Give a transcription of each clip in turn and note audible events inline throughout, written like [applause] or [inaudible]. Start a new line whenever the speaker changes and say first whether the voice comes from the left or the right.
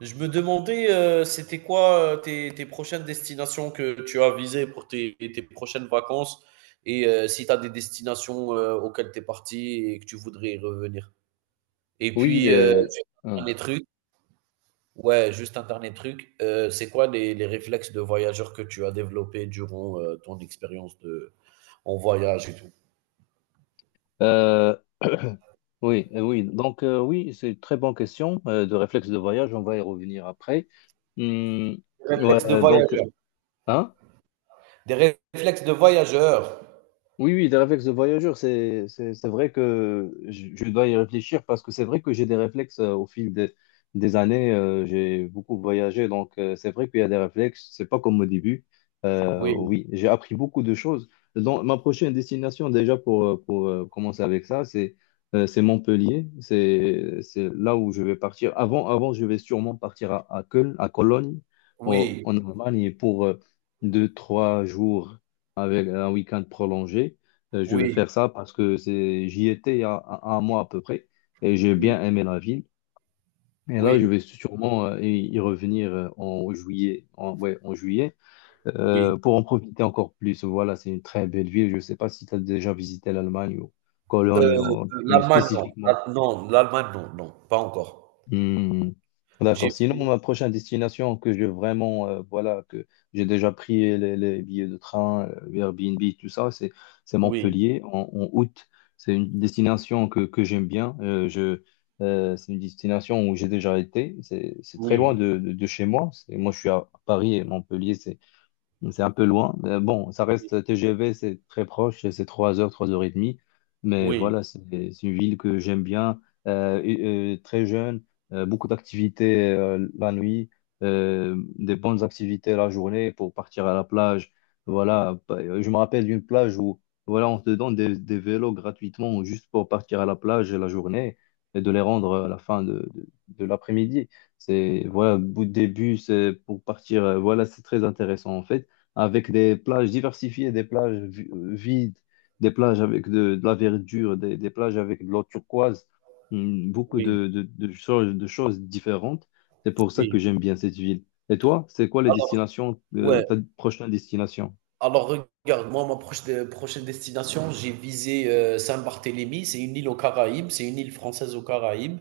right: Je me demandais, c'était quoi tes prochaines destinations que tu as visées pour tes prochaines vacances et si tu as des destinations auxquelles tu es parti et que tu voudrais y revenir. Et
left: Oui,
right: puis, un
left: hein.
right: dernier truc, ouais, juste un dernier truc, c'est quoi les réflexes de voyageur que tu as développés durant ton expérience de, en voyage et tout?
left: Euh, oui, oui. Donc oui, c'est une très bonne question de réflexe de voyage. On va y revenir après. Hum,
right: Des réflexes de
left: ouais, donc,
right: voyageur.
left: hein?
right: Réflexes de voyageur.
left: Oui, oui, des réflexes de voyageur, c'est vrai que je dois y réfléchir parce que c'est vrai que j'ai des réflexes au fil des années. J'ai beaucoup voyagé, donc c'est vrai qu'il y a des réflexes. C'est pas comme au début.
right: Oui,
left: Oui, j'ai appris beaucoup de choses. Donc, ma prochaine destination, déjà pour, commencer avec ça, c'est Montpellier. C'est là où je vais partir. Avant, je vais sûrement partir à Köln, à Cologne,
right: oui,
left: en Allemagne, pour deux, trois jours avec un week-end prolongé. Je vais
right: oui,
left: faire ça parce que c'est, j'y étais il y a un mois à peu près et j'ai
right: oui,
left: bien aimé la ville. Et là, je
right: oui,
left: vais sûrement y revenir en juillet, ouais, en juillet
right: oui.
left: pour en profiter encore plus. Voilà, c'est une très belle ville. Je ne sais pas si tu as déjà visité l'Allemagne ou Cologne
right: Heu,
left: plus
right: L'Allemagne, non.
left: spécifiquement.
right: La non, L'Allemagne, non, non, pas encore.
left: Hmm.
right: J'ai
left: D'accord. Sinon,
right: fait
left: ma prochaine destination que je vraiment, voilà, que j'ai déjà pris les billets de train, Airbnb, tout ça, c'est
right: Oui,
left: Montpellier en août. C'est une destination que j'aime bien. C'est une destination où j'ai déjà été. C'est très loin
right: oui,
left: de chez moi. Moi, je suis à Paris et Montpellier, c'est un peu loin. Mais bon, ça
right: oui,
left: reste TGV, c'est très proche, c'est 3 heures et demie. Mais
right: oui,
left: voilà, c'est une ville que j'aime bien, très jeune, beaucoup d'activités la nuit, des bonnes activités la journée pour partir à la plage. Voilà, je me rappelle d'une plage où voilà, on te donne des vélos gratuitement juste pour partir à la plage la journée et de les rendre à la fin de l'après-midi. C'est voilà, bout de début, c'est pour partir. Voilà, c'est très intéressant en fait avec des plages diversifiées, vides, des plages avec de la verdure, des plages avec de l'eau turquoise, beaucoup
right: oui,
left: de choses différentes. C'est pour ça que
right: oui.
left: j'aime bien cette ville. Et toi, c'est quoi les
right: Alors
left: destinations,
right: ouais,
left: ta prochaine destination?
right: alors regarde, moi, ma proche de prochaine destination, j'ai visé, Saint-Barthélemy. C'est une île aux Caraïbes, c'est une île française aux Caraïbes,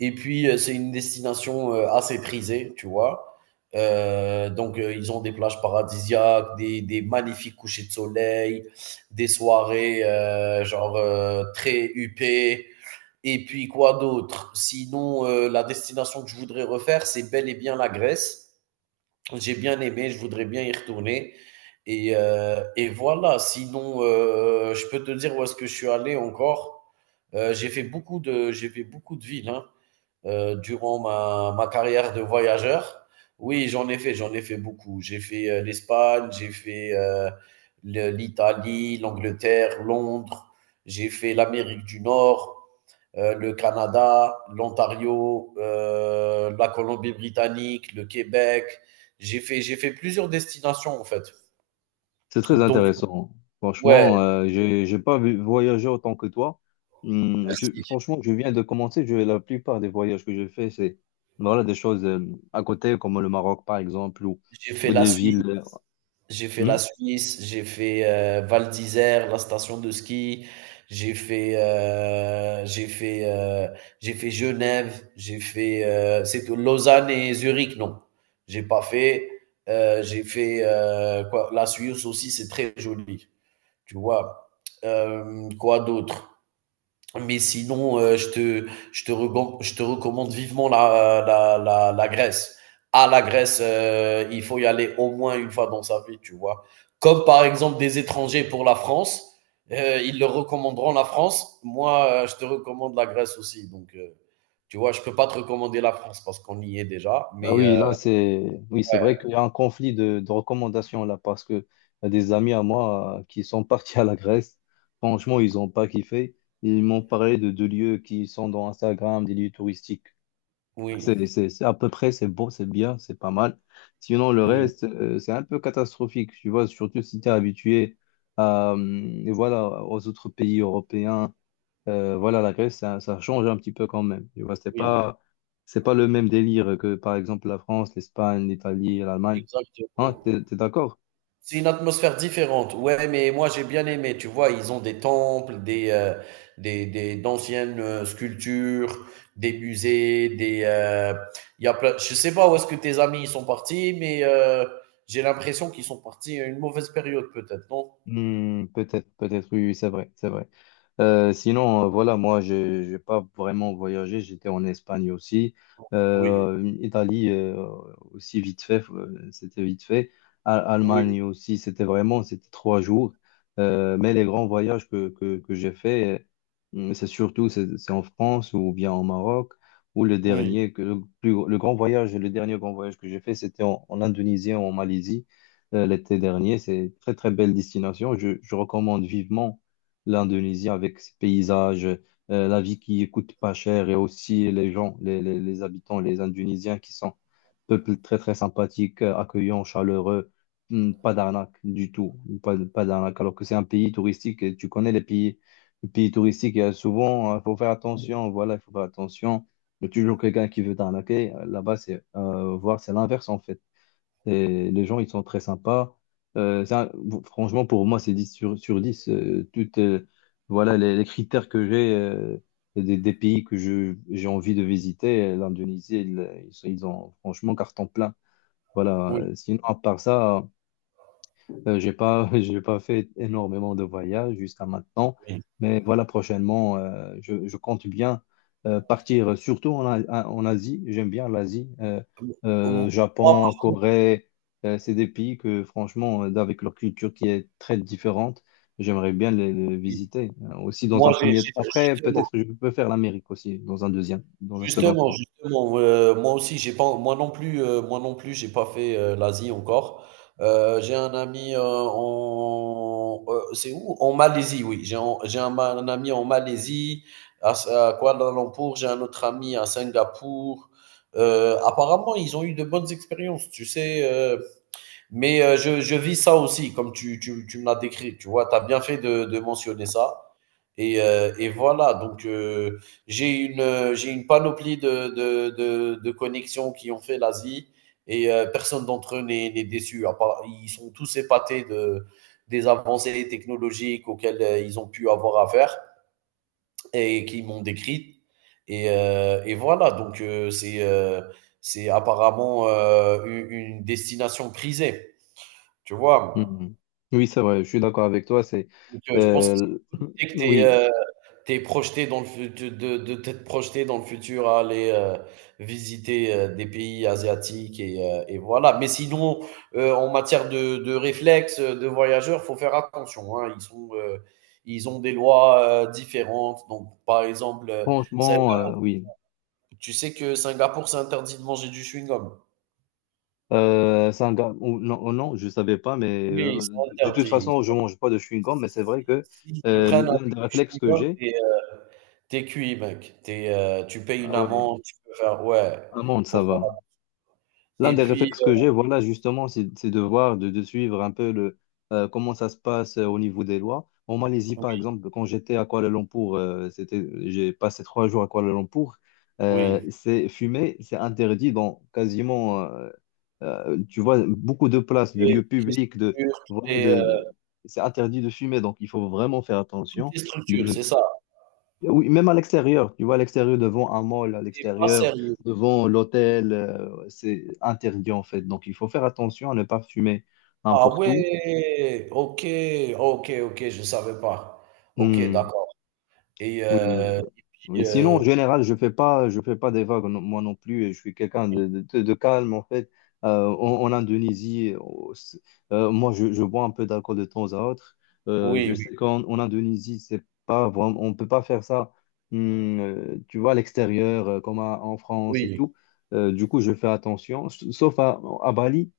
right: et puis, c'est une destination, assez prisée, tu vois? Donc ils ont des plages paradisiaques, des magnifiques couchers de soleil, des soirées, genre, très huppées. Et puis quoi d'autre? Sinon, la destination que je voudrais refaire, c'est bel et bien la Grèce. J'ai bien aimé, je voudrais bien y retourner. Et voilà, sinon, je peux te dire où est-ce que je suis allé encore. J'ai fait beaucoup de villes hein, durant ma carrière de voyageur. Oui, j'en ai fait beaucoup. J'ai fait l'Espagne, j'ai fait l'Italie, l'Angleterre, Londres, j'ai fait l'Amérique du Nord, le Canada, l'Ontario, la Colombie-Britannique, le Québec. J'ai fait plusieurs destinations en fait.
left: C'est très
right: Donc,
left: intéressant.
right: ouais,
left: Franchement, j'ai pas voyagé autant que toi.
right: merci.
left: Franchement, je viens de commencer. La plupart des voyages que je fais, c'est voilà, des choses à côté, comme le Maroc, par exemple,
right: J'ai fait
left: ou
right: la
left: des villes.
right: Suisse, j'ai fait
left: Hmm,
right: la Suisse, j'ai fait Val d'Isère, la station de ski. J'ai fait, euh, j'ai fait, euh, j'ai fait Genève, j'ai fait, c'est tout, Lausanne et Zurich, non, j'ai pas fait. J'ai fait quoi, la Suisse aussi, c'est très joli. Tu vois? Quoi d'autre? Mais sinon, je te recommande vivement la Grèce. À la Grèce, il faut y aller au moins une fois dans sa vie, tu vois. Comme par exemple des étrangers pour la France, ils leur recommanderont la France. Moi, je te recommande la Grèce aussi. Donc, tu vois, je peux pas te recommander la France parce qu'on y est déjà.
left: Ah
right: Mais
left: oui, là, c'est oui, c'est
right: ouais,
left: vrai qu'il y a un conflit de recommandations là parce que y a des amis à moi qui sont [laughs] partis à la Grèce. Franchement, ils n'ont pas kiffé. Ils m'ont parlé de deux lieux qui sont dans Instagram, des lieux touristiques. C'est
right: oui,
left: c'est- c'est à peu près, c'est beau, c'est bien, c'est pas mal. Sinon, le
right: oui,
left: reste, c'est un peu catastrophique, tu vois, surtout si tu es habitué à, voilà, aux autres pays européens. Voilà, la Grèce, ça change un petit peu quand même. Tu vois,
right: oui,
left: c'est pas le même délire que, par exemple, la France, l'Espagne, l'Italie, l'Allemagne. Hein,
right: exactement.
left: t'es d'accord?
right: C'est une atmosphère différente. Ouais, mais moi j'ai bien aimé. Tu vois, ils ont des temples, des d'anciennes sculptures, des musées, des. Il y a plein. Je sais pas où est-ce que tes amis ils sont partis, mais j'ai l'impression qu'ils sont partis à une mauvaise période peut-être, non?
left: Hmm, peut-être, peut-être, oui, oui, c'est vrai, c'est vrai. Sinon, voilà, moi, je n'ai pas vraiment voyagé. J'étais en Espagne aussi.
right: Oui,
left: Italie aussi, vite fait, c'était vite fait.
right: oui,
left: Allemagne aussi, c'était vraiment, c'était trois jours. Mais les grands voyages que j'ai fait, c'est surtout c'est en France ou bien au Maroc, ou le
right: oui,
left: dernier, le grand voyage, le dernier grand voyage que j'ai fait, c'était en Indonésie, en Malaisie l'été dernier. C'est une très, très belle destination. Je recommande vivement l'Indonésie avec ses paysages, la vie qui coûte pas cher et aussi les gens, les habitants, les Indonésiens qui sont peuple très, très sympathique, accueillant, chaleureux. Hmm, pas d'arnaque du tout, pas d'arnaque. Alors que c'est un pays touristique et tu connais les pays touristiques, il y a souvent, il faut faire attention, voilà, il faut faire attention. Il y a toujours quelqu'un qui veut t'arnaquer. Là-bas, c'est voir, c'est l'inverse en fait. Et les gens, ils sont très sympas. Ça, bon, franchement, pour moi, c'est 10 sur 10. Toutes, voilà, les critères que j'ai des pays que j'ai envie de visiter, l'Indonésie, ils ont franchement carton plein. Voilà.
right: oui,
left: Sinon, à part ça, j'ai pas, [laughs] j'ai pas fait énormément de voyages jusqu'à maintenant, mais voilà, prochainement, je compte bien partir, surtout en, en Asie. J'aime bien l'Asie,
right: oui. Moi par
left: Japon,
right: contre,
left: Corée. C'est des pays que, franchement, avec leur culture qui est très différente, j'aimerais bien les
right: oui.
left: visiter aussi dans
right: Moi
left: un premier temps.
right: j'ai
left: Après,
right: justement
left: peut-être que je peux faire l'Amérique aussi dans un deuxième, dans un second
right: Justement,
left: temps.
right: justement, moi aussi, j'ai pas moi non plus, moi non plus, j'ai pas fait, l'Asie encore. J'ai un ami, c'est où? En Malaisie, oui, j'ai un ami en Malaisie, à Kuala Lumpur, j'ai un autre ami à Singapour. Apparemment, ils ont eu de bonnes expériences, tu sais, heu mais je vis ça aussi, comme tu me l'as décrit. Tu vois, tu as bien fait de mentionner ça. Et voilà, donc j'ai une panoplie de connexions qui ont fait l'Asie et personne d'entre eux n'est déçu. À part, ils sont tous épatés de, des avancées technologiques auxquelles ils ont pu avoir affaire et qui m'ont décrite. Et voilà, donc c'est apparemment une destination prisée, tu vois.
left: Mhm. Oui, c'est vrai, je suis d'accord avec toi. C'est
right: Donc, je pense que c'est
left: euh,
right: une bonne
left: [clears throat]
right: idée que tu
left: oui,
right: aies, projeté dans le fut de t'être projeté dans le futur à aller, visiter, des pays asiatiques et voilà. Mais sinon, en matière de réflexes, de voyageurs, faut faire attention, hein. Ils sont, ils ont des lois, différentes. Donc par exemple, Singa
left: franchement, oui.
right: tu sais que Singapour, c'est interdit de manger du chewing-gum?
left: C'est un gars- ou non, je savais pas, mais
right: Oui, c'est
left: de toute
right: interdit.
left: façon, je mange pas de chewing-gum, mais c'est
right: S
left: vrai que
right: S'ils te prennent
left: l'un
right: avec
left: des
right: du
left: réflexes que
right: chewing-gum,
left: j'ai,
right: t'es cuit, mec. Tu payes une
left: ah ouais,
right: amende, tu peux faire ouais,
left: amande, ça
right: pour faire
left: va. L'un
right: et
left: des
right: puis,
left: réflexes que j'ai, voilà, justement, c'est de voir, de suivre un peu le, comment ça se passe au niveau des lois. En Malaisie, par
right: oui,
left: exemple, quand j'étais à Kuala Lumpur, c'était, j'ai passé trois jours à Kuala Lumpur,
right: oui,
left: c'est fumer, c'est interdit dans quasiment, tu vois, beaucoup de places, de lieux
right: toutes les
left: publics, de,
right: structures,
left: voilà, c'est interdit de fumer, donc il faut vraiment faire
right: toutes
left: attention.
right: les structures,
left: De,
right: c'est ça.
left: oui, même à l'extérieur, tu vois, à l'extérieur, devant un mall, à
right: T'es pas
left: l'extérieur,
right: sérieux.
left: devant l'hôtel, c'est interdit en fait. Donc, il faut faire attention à ne pas fumer
right: Ah
left: n'importe où.
right: ouais! OK, OK, OK, je savais pas. OK,
left: Hmm.
right: d'accord. et
left: Oui,
right: heu et puis,
left: oui. Sinon,
right: heu,
left: en général, je fais pas des vagues, non- moi non plus. Et je suis quelqu'un de, de calme, en fait. En Indonésie, je bois un peu d'alcool de temps à autre. Je
right: oui, oui,
left: sais qu'en en Indonésie, c'est pas vraiment, on peut pas faire ça, tu vois, à l'extérieur, en France
right: oui,
left: et
right: oui,
left: tout. Du coup, je fais attention, sauf à Bali.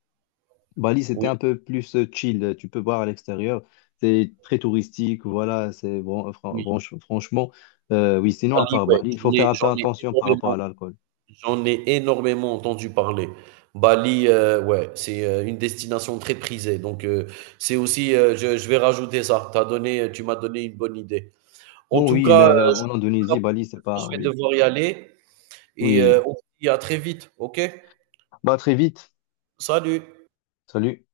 left: Bali, c'était
right: oui,
left: un peu plus chill. Tu peux voir à l'extérieur. C'est très touristique. Voilà, c'est bon. Fran-
right: oui.
left: franch- franchement, oui, sinon, à
right: Bali,
left: part
right: ouais,
left: Bali, il faut faire un peu
right: j'en ai
left: attention par rapport à
right: énormément,
left: l'alcool.
right: j'en ai énormément entendu parler. Bali, ouais, c'est une destination très prisée. Donc, c'est aussi, je vais rajouter ça. T'as donné, tu m'as donné une bonne idée. En
left: Non,
right: tout
left: oui,
right: cas,
left: mais en
right: je
left: Indonésie, Bali, c'est pas.
right: je vais
left: Oui.
right: devoir y aller et
left: Oui.
right: on se dit à très vite. OK?
left: Bah, très vite.
right: Salut.
left: Salut.